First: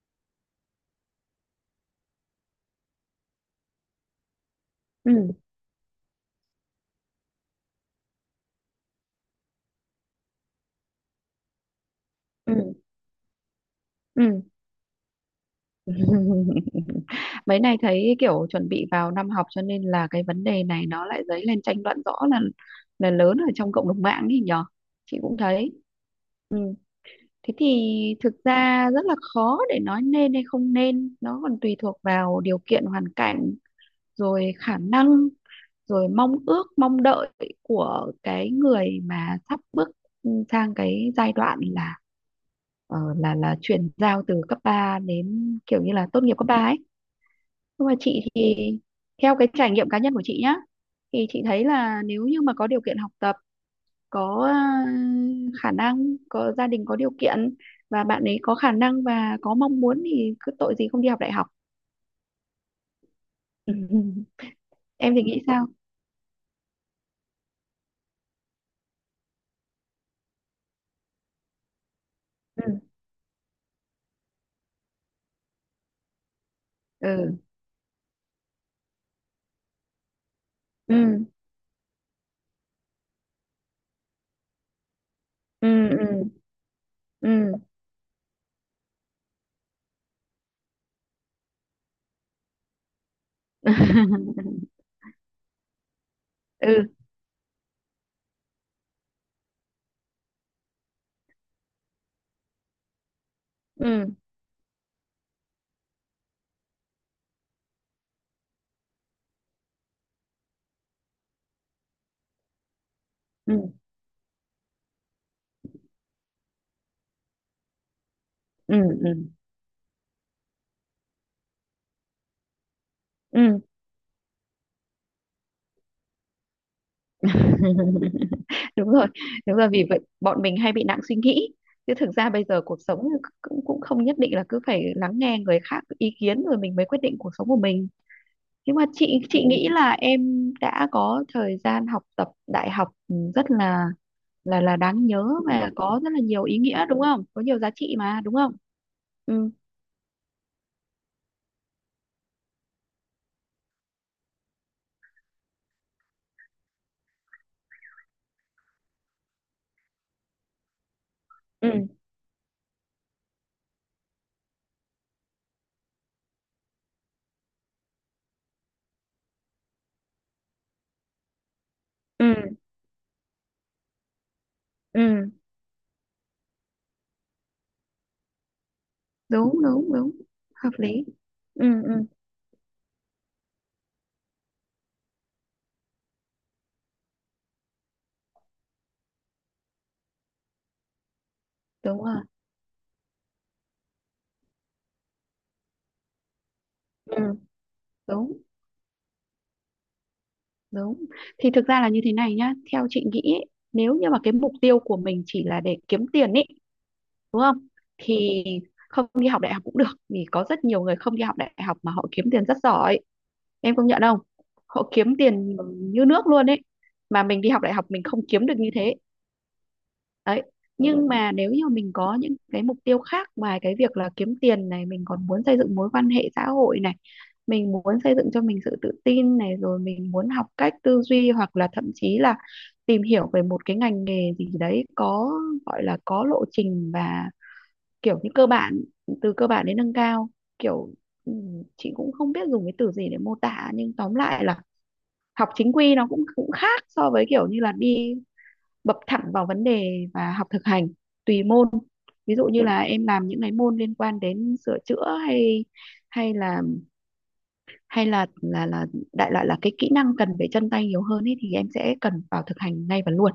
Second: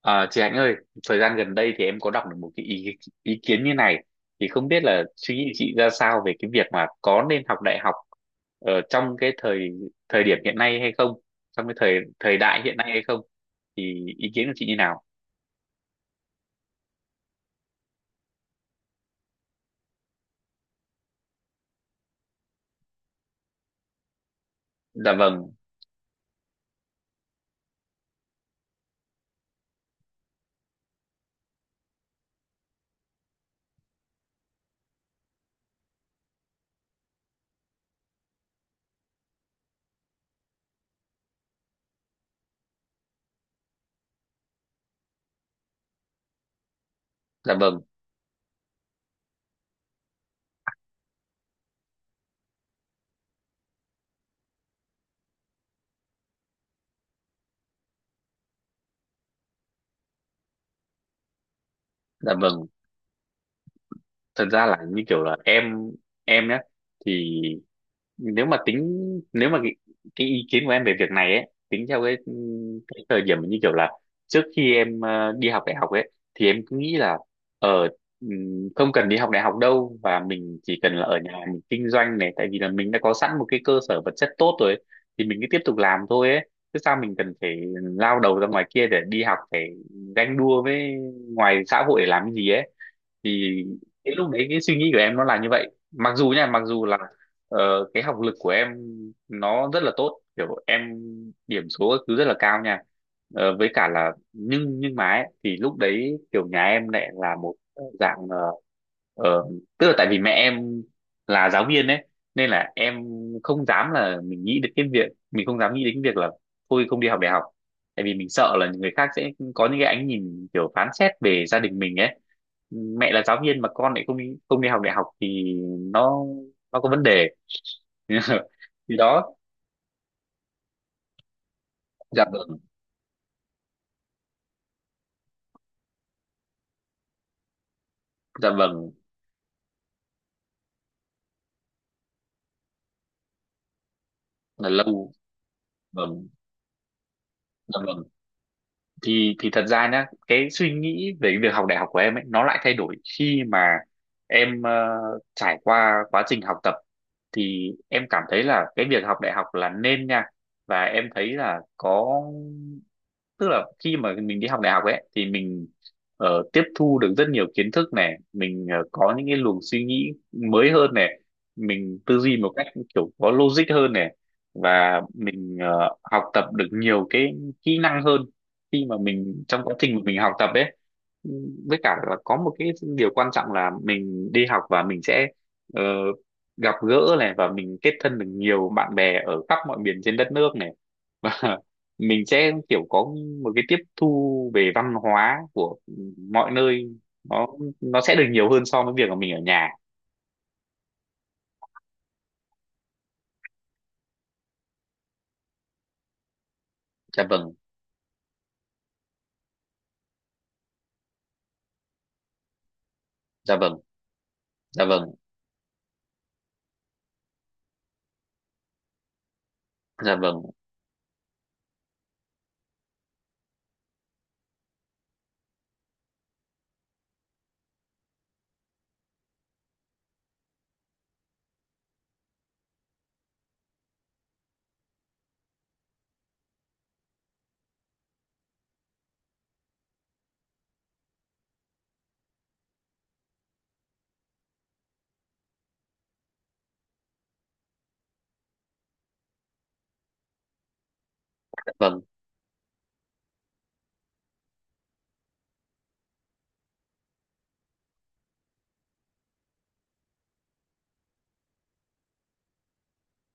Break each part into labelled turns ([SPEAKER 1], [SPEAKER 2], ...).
[SPEAKER 1] À, chị Hạnh ơi, thời gian gần đây thì em có đọc được một cái ý kiến như này, thì không biết là
[SPEAKER 2] Ừ,
[SPEAKER 1] suy nghĩ chị ra sao về cái việc mà có nên học đại học ở trong cái thời thời điểm hiện nay hay không, trong cái thời thời
[SPEAKER 2] ừ,
[SPEAKER 1] đại hiện nay hay không, thì ý kiến
[SPEAKER 2] ừ.
[SPEAKER 1] của chị như nào?
[SPEAKER 2] Mấy này thấy kiểu chuẩn bị vào năm học, cho nên là cái vấn đề này nó lại dấy lên tranh luận rõ là lớn ở trong cộng đồng mạng ấy nhở.
[SPEAKER 1] Dạ
[SPEAKER 2] Chị cũng
[SPEAKER 1] vâng.
[SPEAKER 2] thấy, ừ. Thế thì thực ra rất là khó để nói nên hay không nên, nó còn tùy thuộc vào điều kiện hoàn cảnh, rồi khả năng, rồi mong ước mong đợi của cái người mà sắp bước sang cái giai đoạn là ờ, là chuyển giao từ cấp 3 đến kiểu như là tốt nghiệp cấp 3 ấy.
[SPEAKER 1] Dạ vâng.
[SPEAKER 2] Nhưng mà chị thì theo cái trải nghiệm cá nhân của chị nhá, thì chị thấy là nếu như mà có điều kiện học tập, có ờ, khả năng, có gia đình có điều kiện, và bạn ấy có khả năng và có mong muốn, thì cứ tội gì không đi học đại học.
[SPEAKER 1] Dạ vâng.
[SPEAKER 2] Ừ, ừ.
[SPEAKER 1] Thật ra là như
[SPEAKER 2] Em
[SPEAKER 1] kiểu
[SPEAKER 2] thì
[SPEAKER 1] là
[SPEAKER 2] nghĩ sao?
[SPEAKER 1] em nhé, thì nếu mà tính, nếu mà cái ý kiến của em về việc này ấy tính theo cái,
[SPEAKER 2] Ừ,
[SPEAKER 1] cái thời điểm như kiểu là trước khi em đi học đại học ấy, thì em cứ nghĩ là
[SPEAKER 2] ừ,
[SPEAKER 1] ở không cần đi học đại học đâu, và mình chỉ cần là ở
[SPEAKER 2] ừ,
[SPEAKER 1] nhà mình kinh doanh này, tại vì là mình đã có sẵn một cái cơ sở vật chất tốt rồi ấy, thì mình cứ tiếp tục
[SPEAKER 2] ừ,
[SPEAKER 1] làm
[SPEAKER 2] ừ,
[SPEAKER 1] thôi ấy, chứ sao mình cần phải lao đầu ra ngoài kia để đi học, phải ganh đua với ngoài xã hội để làm cái gì ấy. Thì
[SPEAKER 2] ừ.
[SPEAKER 1] cái lúc đấy cái suy nghĩ của em nó là như vậy, mặc dù nha, mặc dù
[SPEAKER 2] Ừ,
[SPEAKER 1] là cái học lực của em nó rất là tốt, kiểu em điểm số các thứ rất là cao nha. Với cả
[SPEAKER 2] ừ,
[SPEAKER 1] là nhưng mà ấy, thì lúc đấy kiểu nhà em lại là một dạng ờ, tức là tại vì mẹ em là giáo viên ấy, nên là em không
[SPEAKER 2] ừ,
[SPEAKER 1] dám là mình nghĩ đến cái việc, mình không dám nghĩ đến cái việc là thôi không đi học đại học, tại vì mình sợ là
[SPEAKER 2] ừ,
[SPEAKER 1] người khác
[SPEAKER 2] ừ,
[SPEAKER 1] sẽ có những cái ánh nhìn kiểu phán xét về gia đình mình ấy. Mẹ là giáo
[SPEAKER 2] ừ.
[SPEAKER 1] viên mà con lại không đi học đại học thì nó nó có vấn đề.
[SPEAKER 2] Đúng
[SPEAKER 1] Thì
[SPEAKER 2] rồi,
[SPEAKER 1] đó.
[SPEAKER 2] đúng rồi, vì vậy bọn mình hay bị nặng suy nghĩ, chứ thực
[SPEAKER 1] Dạ
[SPEAKER 2] ra bây
[SPEAKER 1] vâng.
[SPEAKER 2] giờ cuộc sống cũng cũng không nhất định là cứ phải lắng nghe người khác ý kiến rồi mình mới quyết định cuộc sống của mình.
[SPEAKER 1] Dạ
[SPEAKER 2] Nhưng mà
[SPEAKER 1] vâng
[SPEAKER 2] chị nghĩ là em đã có thời gian học tập đại học ừ, rất là là
[SPEAKER 1] là
[SPEAKER 2] là đáng
[SPEAKER 1] lâu.
[SPEAKER 2] nhớ và có rất là
[SPEAKER 1] Vâng.
[SPEAKER 2] nhiều ý nghĩa, đúng không, có nhiều giá
[SPEAKER 1] Dạ
[SPEAKER 2] trị
[SPEAKER 1] vâng.
[SPEAKER 2] mà đúng không.
[SPEAKER 1] Thì
[SPEAKER 2] Ừ,
[SPEAKER 1] thật ra nhá, cái suy nghĩ về cái việc học đại học của em ấy nó lại thay đổi khi mà em trải qua quá trình học tập, thì em cảm thấy là cái việc học đại học là nên nha, và em thấy là
[SPEAKER 2] ừ,
[SPEAKER 1] có, tức là khi mà mình đi học đại học ấy, thì mình tiếp thu được rất nhiều kiến thức này, mình có những cái luồng suy nghĩ mới hơn này, mình tư duy
[SPEAKER 2] ừ,
[SPEAKER 1] một cách kiểu có logic hơn này, và
[SPEAKER 2] ừ.
[SPEAKER 1] mình học tập được nhiều cái kỹ năng hơn khi mà mình trong
[SPEAKER 2] Đúng,
[SPEAKER 1] quá
[SPEAKER 2] đúng,
[SPEAKER 1] trình mà
[SPEAKER 2] đúng,
[SPEAKER 1] mình học tập
[SPEAKER 2] hợp
[SPEAKER 1] ấy.
[SPEAKER 2] lý.
[SPEAKER 1] Với
[SPEAKER 2] Ừ,
[SPEAKER 1] cả
[SPEAKER 2] ừ.
[SPEAKER 1] là có một cái điều quan trọng là mình đi học và mình sẽ ờ, gặp gỡ này, và mình kết thân được nhiều bạn bè ở khắp mọi miền trên đất nước này.
[SPEAKER 2] Đúng rồi.
[SPEAKER 1] Mình sẽ kiểu có một cái tiếp thu về văn hóa của mọi nơi,
[SPEAKER 2] Ừ.
[SPEAKER 1] nó nó sẽ được
[SPEAKER 2] Đúng.
[SPEAKER 1] nhiều hơn so với việc mà mình ở nhà.
[SPEAKER 2] Đúng. Thì thực ra là như thế này nhá, theo chị nghĩ ấy, nếu như mà cái mục tiêu của mình chỉ là để kiếm tiền ấy,
[SPEAKER 1] Dạ
[SPEAKER 2] đúng
[SPEAKER 1] vâng.
[SPEAKER 2] không? Thì không đi học đại học cũng được, vì có rất nhiều người không đi học đại học mà họ kiếm tiền rất giỏi,
[SPEAKER 1] Dạ
[SPEAKER 2] em
[SPEAKER 1] vâng.
[SPEAKER 2] công nhận không?
[SPEAKER 1] Dạ
[SPEAKER 2] Họ
[SPEAKER 1] vâng.
[SPEAKER 2] kiếm tiền như nước luôn ấy. Mà mình đi học đại học mình không kiếm được như thế
[SPEAKER 1] Dạ vâng.
[SPEAKER 2] đấy. Nhưng mà nếu như mình có những cái mục tiêu khác ngoài cái việc là kiếm tiền này, mình còn muốn xây dựng mối quan hệ xã hội này, mình muốn xây dựng cho mình sự tự tin này, rồi mình muốn học cách tư duy, hoặc là thậm chí là tìm hiểu về một cái ngành nghề gì đấy có, gọi là có lộ trình và kiểu như cơ bản, từ cơ bản đến nâng cao, kiểu ừ, chị cũng không biết dùng cái từ gì để mô tả, nhưng tóm lại là học chính quy nó cũng cũng khác so với kiểu như là đi bập thẳng vào vấn đề và học thực hành tùy môn.
[SPEAKER 1] Dạ vâng.
[SPEAKER 2] Ví dụ như là em làm những cái môn liên quan đến sửa chữa, hay hay là hay là đại loại là cái kỹ năng cần về chân tay nhiều hơn ấy, thì em sẽ cần vào thực hành ngay và luôn.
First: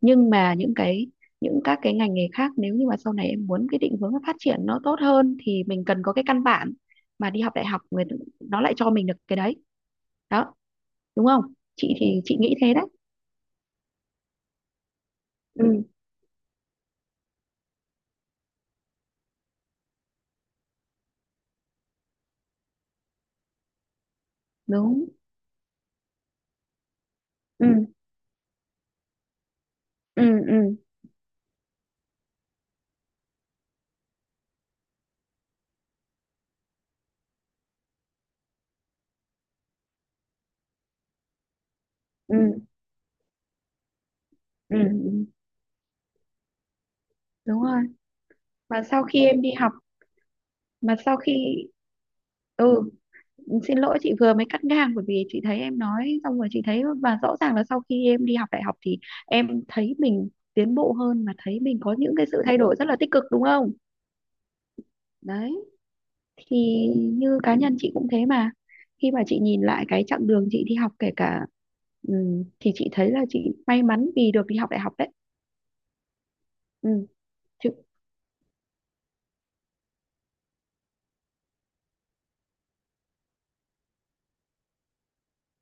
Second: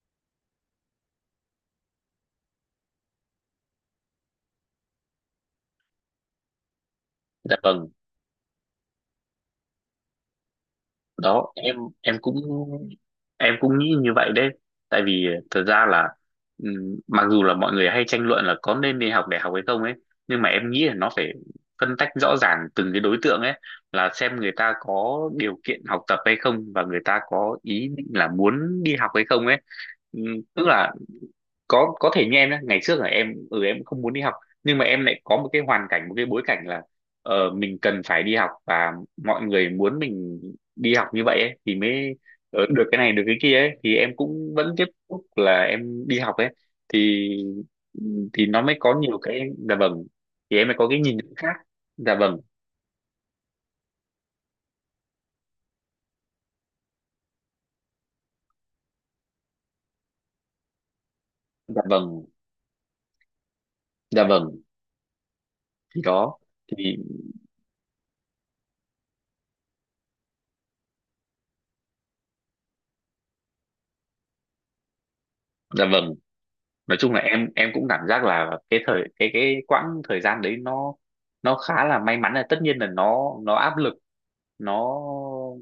[SPEAKER 2] Nhưng mà những các cái ngành nghề khác, nếu như mà sau này em muốn cái định hướng phát triển nó tốt hơn thì mình cần có cái căn bản, mà đi học
[SPEAKER 1] Dạ
[SPEAKER 2] đại học
[SPEAKER 1] vâng.
[SPEAKER 2] người nó lại cho mình được cái đấy đó, đúng không.
[SPEAKER 1] Đó, em
[SPEAKER 2] Chị
[SPEAKER 1] em
[SPEAKER 2] thì
[SPEAKER 1] cũng,
[SPEAKER 2] chị nghĩ thế đấy.
[SPEAKER 1] em cũng nghĩ như vậy đấy, tại vì thật
[SPEAKER 2] Ừ,
[SPEAKER 1] ra là mặc dù là mọi người hay tranh luận là có nên đi học đại học hay không ấy, nhưng mà em nghĩ là nó phải phân tách rõ ràng từng cái đối tượng ấy, là xem người ta
[SPEAKER 2] đúng.
[SPEAKER 1] có điều kiện học tập hay không, và người ta có
[SPEAKER 2] Ừ,
[SPEAKER 1] ý định là muốn đi học hay không ấy.
[SPEAKER 2] ừ,
[SPEAKER 1] Ừm, Tức
[SPEAKER 2] ừ,
[SPEAKER 1] là có thể như em nhé, ngày trước là em ừ, em không muốn đi học, nhưng mà em lại có một cái hoàn cảnh, một cái bối cảnh là mình cần phải đi học và mọi người muốn mình đi học như vậy ấy, thì mới
[SPEAKER 2] ừ,
[SPEAKER 1] được cái này được cái kia ấy, thì em cũng vẫn
[SPEAKER 2] ừ.
[SPEAKER 1] tiếp tục
[SPEAKER 2] Ừ,
[SPEAKER 1] là em đi học ấy. thì
[SPEAKER 2] đúng rồi,
[SPEAKER 1] thì nó mới
[SPEAKER 2] mà
[SPEAKER 1] có
[SPEAKER 2] sau
[SPEAKER 1] nhiều
[SPEAKER 2] khi
[SPEAKER 1] cái.
[SPEAKER 2] em đi học,
[SPEAKER 1] Dạ vâng. Thì em mới có
[SPEAKER 2] mà
[SPEAKER 1] cái nhìn
[SPEAKER 2] sau
[SPEAKER 1] khác.
[SPEAKER 2] khi
[SPEAKER 1] Dạ vâng.
[SPEAKER 2] ừ, xin lỗi chị vừa mới cắt ngang, bởi vì chị thấy em nói xong rồi. Chị thấy và rõ ràng là sau khi em đi học đại học thì em thấy mình tiến bộ hơn, mà thấy mình
[SPEAKER 1] Dạ
[SPEAKER 2] có những
[SPEAKER 1] vâng.
[SPEAKER 2] cái sự thay đổi rất là tích cực, đúng không.
[SPEAKER 1] Dạ vâng.
[SPEAKER 2] Đấy,
[SPEAKER 1] Thì đó.
[SPEAKER 2] thì
[SPEAKER 1] Thì.
[SPEAKER 2] như cá nhân chị cũng thế mà, khi mà chị nhìn lại cái chặng đường chị đi học kể cả ừ, thì chị thấy là chị may mắn vì được đi học đại học đấy.
[SPEAKER 1] Dạ vâng.
[SPEAKER 2] Ừ.
[SPEAKER 1] Nói chung là em
[SPEAKER 2] Chứ.
[SPEAKER 1] em cũng cảm giác là cái thời, cái quãng thời gian đấy nó khá là may mắn, là tất nhiên là nó áp lực, nó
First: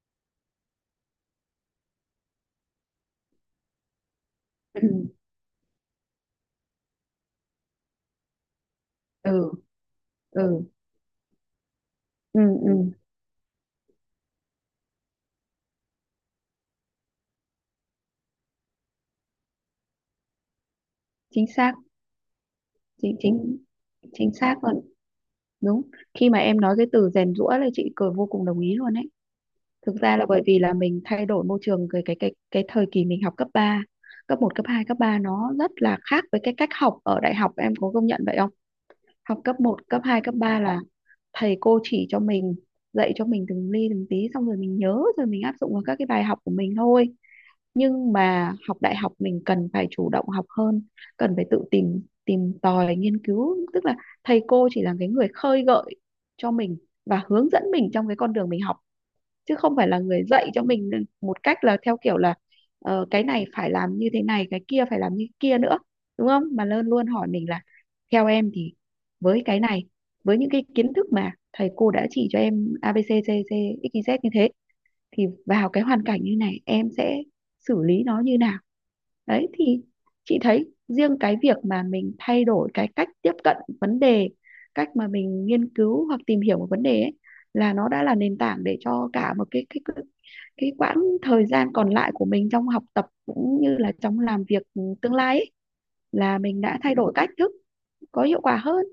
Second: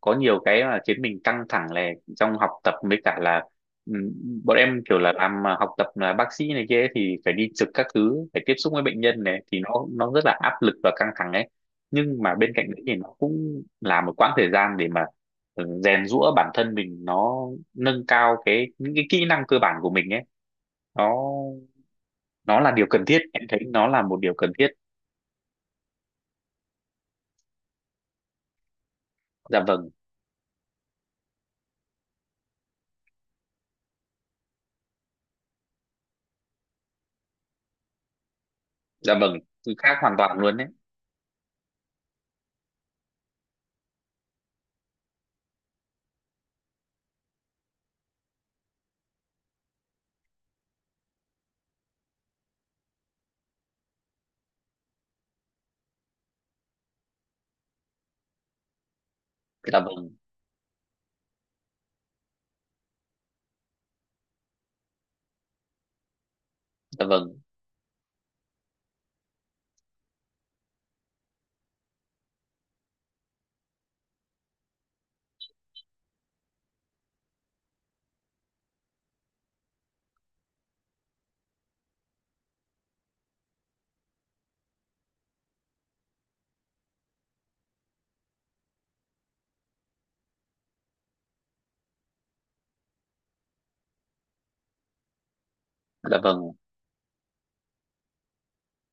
[SPEAKER 1] có nhiều cái mà khiến mình căng thẳng, là trong học tập với cả là ừm, bọn em
[SPEAKER 2] Ừ,
[SPEAKER 1] kiểu là làm à, học tập là bác sĩ này kia ấy, thì phải đi trực các thứ, phải tiếp xúc với bệnh nhân này,
[SPEAKER 2] ừ,
[SPEAKER 1] thì nó rất là áp
[SPEAKER 2] ừ,
[SPEAKER 1] lực và căng thẳng ấy. Nhưng mà
[SPEAKER 2] ừ,
[SPEAKER 1] bên cạnh đấy
[SPEAKER 2] ừ.
[SPEAKER 1] thì nó cũng là một quãng thời gian để mà rèn giũa bản thân mình, nó nâng cao cái, những cái kỹ năng cơ bản của mình ấy, nó
[SPEAKER 2] Chính xác.
[SPEAKER 1] nó là điều cần
[SPEAKER 2] chính
[SPEAKER 1] thiết, em
[SPEAKER 2] chính
[SPEAKER 1] thấy nó là một điều
[SPEAKER 2] chính
[SPEAKER 1] cần
[SPEAKER 2] xác
[SPEAKER 1] thiết.
[SPEAKER 2] luôn. Đúng. Khi mà em nói cái từ rèn giũa là chị cười, vô cùng đồng ý luôn ấy.
[SPEAKER 1] Dạ vâng.
[SPEAKER 2] Thực ra là bởi vì là mình thay đổi môi trường, cái thời kỳ mình học cấp ba, cấp một cấp 2 cấp 3 nó rất là khác với cái cách học ở đại học, em có công nhận vậy không.
[SPEAKER 1] Dạ vâng.
[SPEAKER 2] Học cấp
[SPEAKER 1] Từ
[SPEAKER 2] một
[SPEAKER 1] khác
[SPEAKER 2] cấp
[SPEAKER 1] hoàn
[SPEAKER 2] 2 cấp
[SPEAKER 1] toàn luôn
[SPEAKER 2] 3
[SPEAKER 1] đấy.
[SPEAKER 2] là thầy cô chỉ cho mình, dạy cho mình từng ly từng tí, xong rồi mình nhớ rồi mình áp dụng vào các cái bài học của mình thôi. Nhưng mà học đại học mình cần phải chủ động học hơn, cần phải tự tìm tìm tòi nghiên cứu, tức là thầy cô chỉ là cái người khơi gợi cho mình và hướng dẫn mình trong cái con đường mình học, chứ không
[SPEAKER 1] Dạ
[SPEAKER 2] phải là
[SPEAKER 1] vâng.
[SPEAKER 2] người dạy cho mình một cách là theo kiểu là ờ, cái này phải làm như thế này, cái kia phải làm như kia nữa, đúng không. Mà luôn
[SPEAKER 1] Dạ
[SPEAKER 2] luôn hỏi
[SPEAKER 1] vâng.
[SPEAKER 2] mình là theo em thì với cái này, với những cái kiến thức mà thầy cô đã chỉ cho em A B C D C X Y Z như thế, thì vào cái hoàn cảnh như này em sẽ xử lý nó như nào. Đấy, thì chị thấy riêng cái việc mà mình thay đổi cái cách tiếp cận vấn đề, cách mà mình nghiên cứu hoặc tìm hiểu một vấn đề ấy, là nó đã là nền tảng để cho cả một cái quãng thời gian còn lại của mình trong học tập cũng như là trong làm việc tương lai ấy,
[SPEAKER 1] Dạ vâng.
[SPEAKER 2] là mình đã thay đổi cách thức có hiệu quả hơn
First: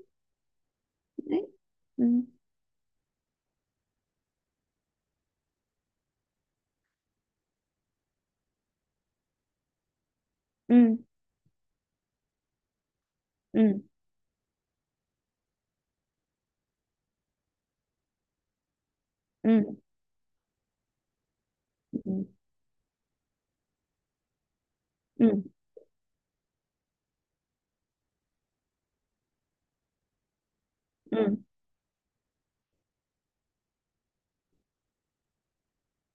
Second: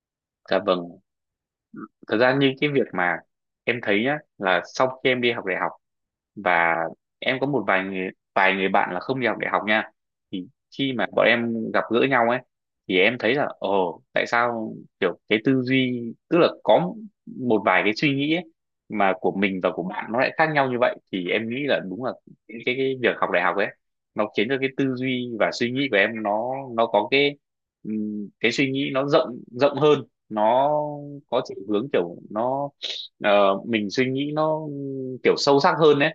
[SPEAKER 1] Dạ vâng.
[SPEAKER 2] đấy. Ừ,
[SPEAKER 1] Thật ra như cái việc mà em thấy nhá, là sau khi em đi học đại học và em có một vài người, vài người bạn là không đi học đại học nha, thì khi
[SPEAKER 2] ừ,
[SPEAKER 1] mà bọn em gặp gỡ nhau ấy, thì em thấy là
[SPEAKER 2] ừ,
[SPEAKER 1] ồ tại sao kiểu cái tư duy, tức là có một vài cái suy nghĩ ấy, mà của mình và
[SPEAKER 2] ừ,
[SPEAKER 1] của bạn nó lại khác nhau như vậy, thì em nghĩ là
[SPEAKER 2] ừ,
[SPEAKER 1] đúng là
[SPEAKER 2] ừ,
[SPEAKER 1] cái việc học đại học ấy nó khiến cho cái tư
[SPEAKER 2] ừ,
[SPEAKER 1] duy và suy nghĩ của em nó có cái suy nghĩ nó rộng rộng hơn, nó
[SPEAKER 2] ừ.
[SPEAKER 1] có chiều hướng kiểu nó mình suy nghĩ nó kiểu sâu sắc hơn đấy.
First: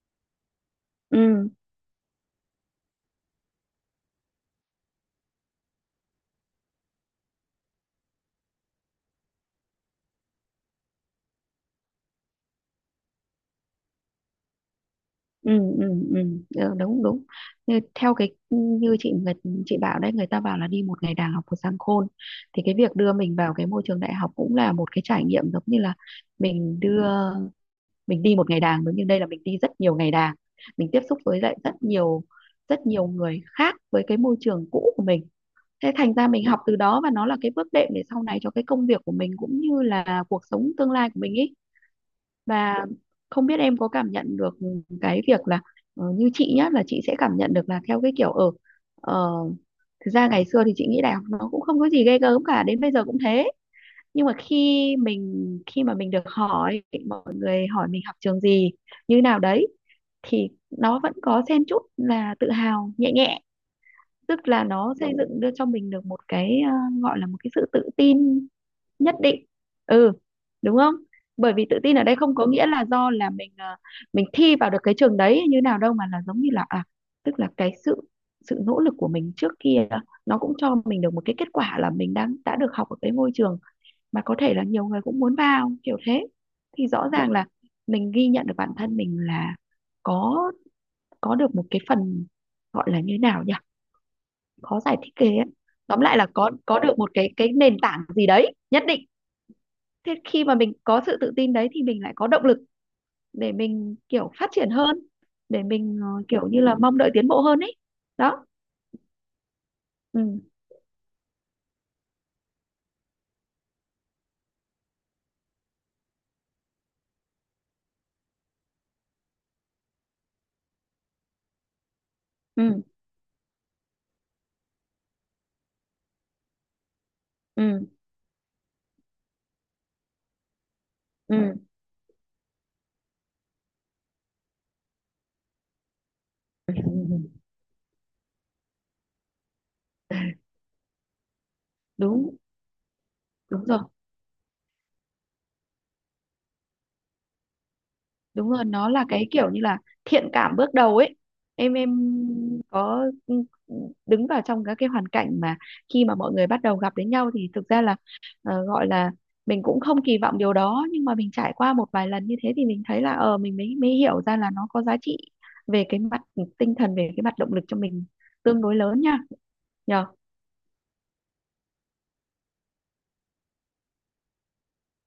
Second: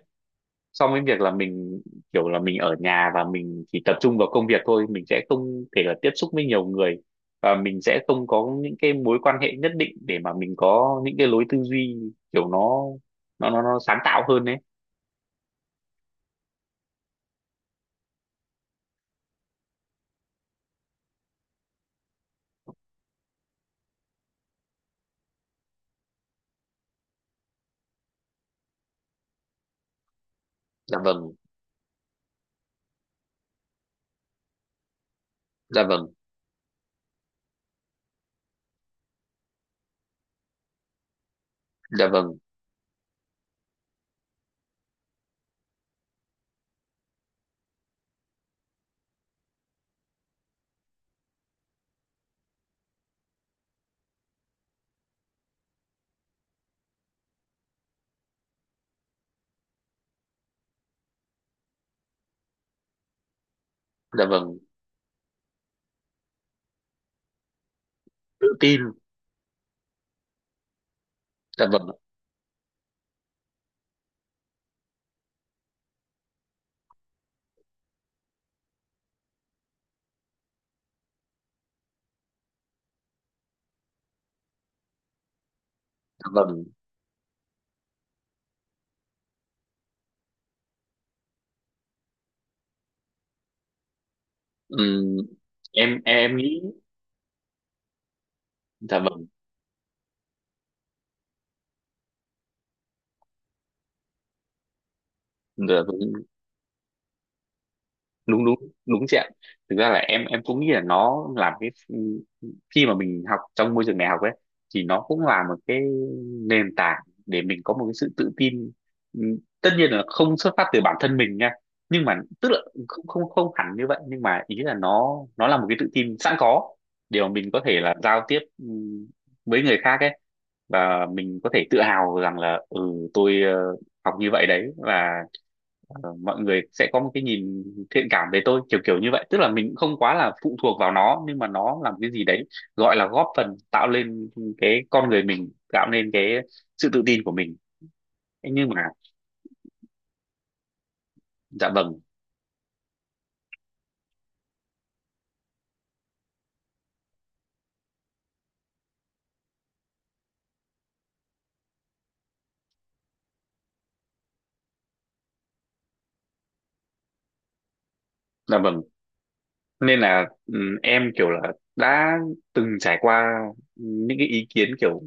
[SPEAKER 1] Xong cái việc là
[SPEAKER 2] Ừ.
[SPEAKER 1] mình kiểu là mình ở nhà và mình chỉ tập trung vào công việc thôi, mình sẽ không thể là tiếp xúc với nhiều người, và mình sẽ không có những cái mối quan hệ nhất định để mà mình có những cái lối tư duy kiểu nó, nó sáng tạo hơn đấy.
[SPEAKER 2] Ừ, ừ, ừ. Ờ, đúng, đúng. Như theo cái ừ, như chị, người chị bảo đấy, người ta bảo là đi một ngày đàng học một sàng khôn, thì cái việc đưa mình vào cái môi trường đại học cũng là một cái trải nghiệm giống như là mình đưa mình đi một ngày đàng, giống như đây là mình đi rất nhiều ngày đàng, mình
[SPEAKER 1] Dạ
[SPEAKER 2] tiếp xúc
[SPEAKER 1] vâng.
[SPEAKER 2] với lại rất nhiều, rất nhiều người khác với cái môi trường cũ của mình.
[SPEAKER 1] Dạ
[SPEAKER 2] Thế
[SPEAKER 1] vâng.
[SPEAKER 2] thành ra mình học từ đó, và nó là cái bước đệm để sau này cho cái công việc của mình cũng như là cuộc sống tương lai của mình ý.
[SPEAKER 1] Dạ vâng.
[SPEAKER 2] Và không biết em có cảm nhận được cái việc là ờ, như chị nhá, là chị sẽ cảm nhận được là theo cái kiểu ở uh, thực ra ngày xưa thì chị nghĩ đại học nó cũng không có gì ghê gớm cả, đến bây giờ cũng thế. Nhưng mà khi mình, khi mà mình được hỏi, mọi người hỏi mình học trường gì như nào đấy, thì nó vẫn có xen chút là tự hào nhẹ nhẹ,
[SPEAKER 1] Dạ
[SPEAKER 2] tức
[SPEAKER 1] vâng.
[SPEAKER 2] là nó xây dựng đưa cho mình được một cái ờ, gọi là một cái sự tự
[SPEAKER 1] Tự
[SPEAKER 2] tin
[SPEAKER 1] tin.
[SPEAKER 2] nhất định. Ừ, đúng không, bởi vì
[SPEAKER 1] Dạ
[SPEAKER 2] tự
[SPEAKER 1] vâng.
[SPEAKER 2] tin ở đây không có nghĩa là do là mình ờ, mình thi vào được cái trường đấy như nào đâu, mà là giống như là à, tức là cái sự, sự nỗ lực của mình trước kia nó cũng cho mình được một cái kết quả là mình đang đã được học ở cái ngôi trường mà có thể là nhiều người cũng muốn vào kiểu thế.
[SPEAKER 1] Dạ vâng.
[SPEAKER 2] Thì rõ ràng là mình ghi nhận được bản thân mình là có có được một cái phần, gọi là như nào nhỉ, khó giải thích
[SPEAKER 1] Ừm,
[SPEAKER 2] ghê ấy.
[SPEAKER 1] em
[SPEAKER 2] Tóm lại là
[SPEAKER 1] em
[SPEAKER 2] có
[SPEAKER 1] nghĩ.
[SPEAKER 2] có được một cái nền tảng gì đấy nhất
[SPEAKER 1] Dạ
[SPEAKER 2] định.
[SPEAKER 1] vâng.
[SPEAKER 2] Thế khi mà mình có sự tự tin đấy thì mình lại có động lực để mình kiểu phát triển hơn, để
[SPEAKER 1] Dạ vâng.
[SPEAKER 2] mình ờ, kiểu như là mong đợi tiến bộ hơn ấy
[SPEAKER 1] đúng
[SPEAKER 2] đó.
[SPEAKER 1] đúng đúng chị ạ. Thực ra là em
[SPEAKER 2] Ừ,
[SPEAKER 1] em cũng nghĩ là nó làm cái, khi mà mình học trong môi trường đại học ấy, thì nó cũng là một cái nền tảng để mình có một cái sự tự tin. Tất nhiên là không xuất phát từ bản thân mình nha, nhưng mà tức là
[SPEAKER 2] ừ,
[SPEAKER 1] không không không hẳn như vậy, nhưng mà ý là nó là một cái tự tin sẵn có để mà mình có thể
[SPEAKER 2] ừ,
[SPEAKER 1] là giao tiếp với người khác ấy, và mình có
[SPEAKER 2] ừ,
[SPEAKER 1] thể tự hào rằng là ừ, tôi học như vậy đấy, và mọi người sẽ có một
[SPEAKER 2] ừ.
[SPEAKER 1] cái nhìn thiện cảm về tôi, kiểu kiểu như vậy, tức là mình cũng không quá là phụ thuộc vào nó, nhưng mà nó làm cái gì
[SPEAKER 2] Đúng,
[SPEAKER 1] đấy gọi là góp phần
[SPEAKER 2] đúng rồi,
[SPEAKER 1] tạo lên cái con người mình, tạo nên cái sự tự tin của mình. Thế
[SPEAKER 2] đúng rồi,
[SPEAKER 1] nhưng mà.
[SPEAKER 2] nó là cái kiểu như là thiện cảm bước đầu ấy.
[SPEAKER 1] Dạ
[SPEAKER 2] Em
[SPEAKER 1] vâng.
[SPEAKER 2] có ừ, ừ, đứng vào trong các cái hoàn cảnh mà khi mà mọi người bắt đầu gặp đến nhau, thì thực ra là ờ, gọi là mình cũng không kỳ vọng điều đó, nhưng mà mình trải qua một vài lần như thế thì mình thấy là ờ, mình mới mới hiểu ra là nó có giá trị về cái mặt tinh thần, về cái mặt động lực cho mình
[SPEAKER 1] Dạ
[SPEAKER 2] tương đối
[SPEAKER 1] vâng.
[SPEAKER 2] lớn nha.
[SPEAKER 1] Nên
[SPEAKER 2] Nhờ.
[SPEAKER 1] là ừ, em kiểu là đã từng trải qua những cái ý kiến kiểu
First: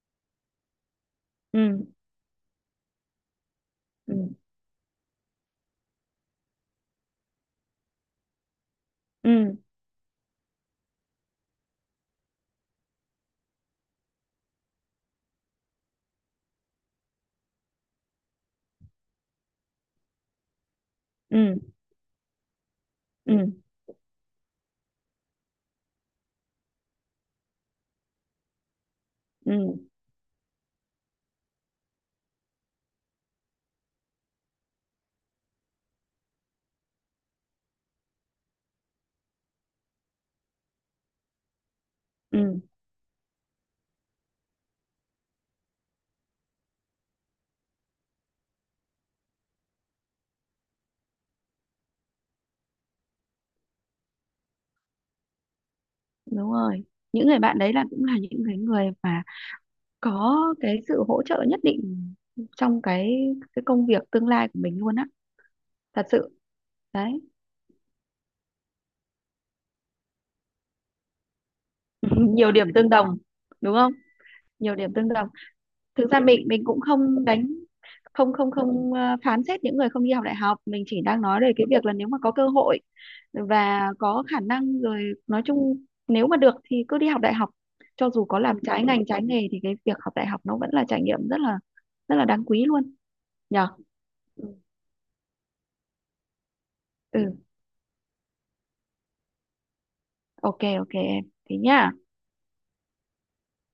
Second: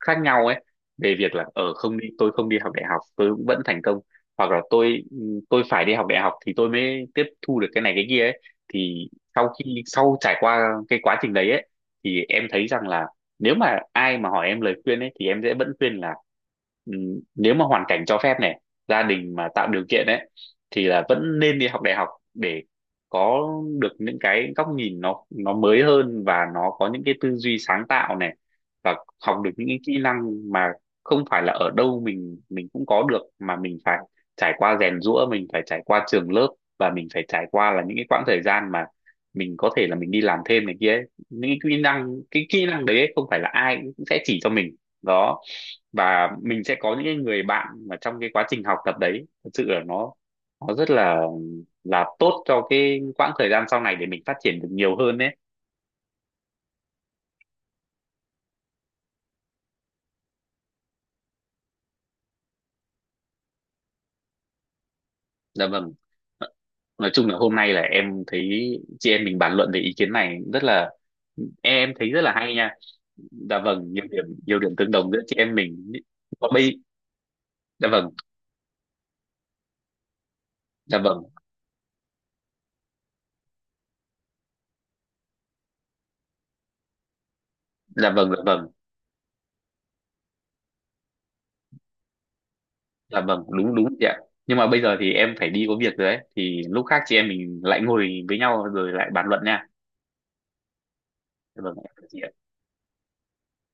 [SPEAKER 1] khác nhau ấy, về việc là
[SPEAKER 2] Ừ,
[SPEAKER 1] ở không đi, tôi không đi học đại học tôi cũng vẫn thành công,
[SPEAKER 2] ừ,
[SPEAKER 1] hoặc là tôi phải đi học đại học thì tôi mới tiếp thu được cái này cái kia ấy, thì sau
[SPEAKER 2] ừ,
[SPEAKER 1] khi sau trải qua cái quá trình đấy ấy, thì em thấy rằng là nếu mà ai mà hỏi em lời khuyên ấy, thì em sẽ vẫn khuyên là ừ, nếu mà hoàn cảnh cho phép này, gia đình mà tạo điều kiện ấy, thì là vẫn
[SPEAKER 2] ừ,
[SPEAKER 1] nên đi học đại học để có
[SPEAKER 2] ừ,
[SPEAKER 1] được những cái góc nhìn nó mới hơn, và nó có những cái tư duy sáng tạo này, và học được
[SPEAKER 2] ừ,
[SPEAKER 1] những cái kỹ năng mà không phải là ở đâu mình cũng có được, mà mình phải trải qua rèn giũa, mình phải trải qua trường lớp, và mình phải trải qua là những cái quãng thời gian mà mình có thể là mình đi làm thêm này kia ấy. Những cái kỹ năng, cái
[SPEAKER 2] ừ.
[SPEAKER 1] kỹ năng đấy ấy, không phải là ai cũng sẽ chỉ cho mình đó, và mình sẽ có những cái người bạn mà trong cái quá trình học tập đấy thật sự là nó, nó rất là tốt cho cái quãng thời gian sau này để mình phát triển được nhiều hơn đấy.
[SPEAKER 2] Đúng rồi, những người bạn đấy là cũng là những cái người mà có cái sự hỗ trợ nhất định trong cái công việc tương lai của mình luôn á,
[SPEAKER 1] Dạ vâng.
[SPEAKER 2] thật sự
[SPEAKER 1] Nói
[SPEAKER 2] đấy.
[SPEAKER 1] chung là hôm nay là em thấy chị em mình bàn luận về ý kiến này rất là, em thấy rất là
[SPEAKER 2] Nhiều
[SPEAKER 1] hay
[SPEAKER 2] điểm
[SPEAKER 1] nha.
[SPEAKER 2] tương đồng,
[SPEAKER 1] Dạ
[SPEAKER 2] đúng
[SPEAKER 1] vâng,
[SPEAKER 2] không.
[SPEAKER 1] nhiều điểm
[SPEAKER 2] Nhiều
[SPEAKER 1] tương
[SPEAKER 2] điểm tương
[SPEAKER 1] đồng giữa
[SPEAKER 2] đồng,
[SPEAKER 1] chị em mình.
[SPEAKER 2] thực ra
[SPEAKER 1] Và
[SPEAKER 2] mình cũng
[SPEAKER 1] bây.
[SPEAKER 2] không đánh,
[SPEAKER 1] Dạ vâng.
[SPEAKER 2] không, không, không, ờ, phán xét những người không đi học đại học. Mình
[SPEAKER 1] Dạ
[SPEAKER 2] chỉ
[SPEAKER 1] vâng.
[SPEAKER 2] đang nói về cái việc là nếu mà có cơ hội và có khả năng, rồi nói chung nếu mà được thì cứ đi học đại học, cho
[SPEAKER 1] Dạ
[SPEAKER 2] dù
[SPEAKER 1] vâng. Dạ
[SPEAKER 2] có làm
[SPEAKER 1] vâng.
[SPEAKER 2] trái ngành trái nghề thì cái việc học đại học nó vẫn là trải nghiệm rất là, rất là đáng quý luôn
[SPEAKER 1] Dạ vâng.
[SPEAKER 2] nhở.
[SPEAKER 1] Đúng đúng chị ạ. Nhưng mà bây giờ thì em phải đi có việc rồi đấy, thì lúc khác chị
[SPEAKER 2] Ừ.
[SPEAKER 1] em mình lại ngồi với nhau rồi lại bàn luận nha.
[SPEAKER 2] OK, ok em, thế
[SPEAKER 1] Dạ vâng, em
[SPEAKER 2] nhá.
[SPEAKER 1] chào chị ạ.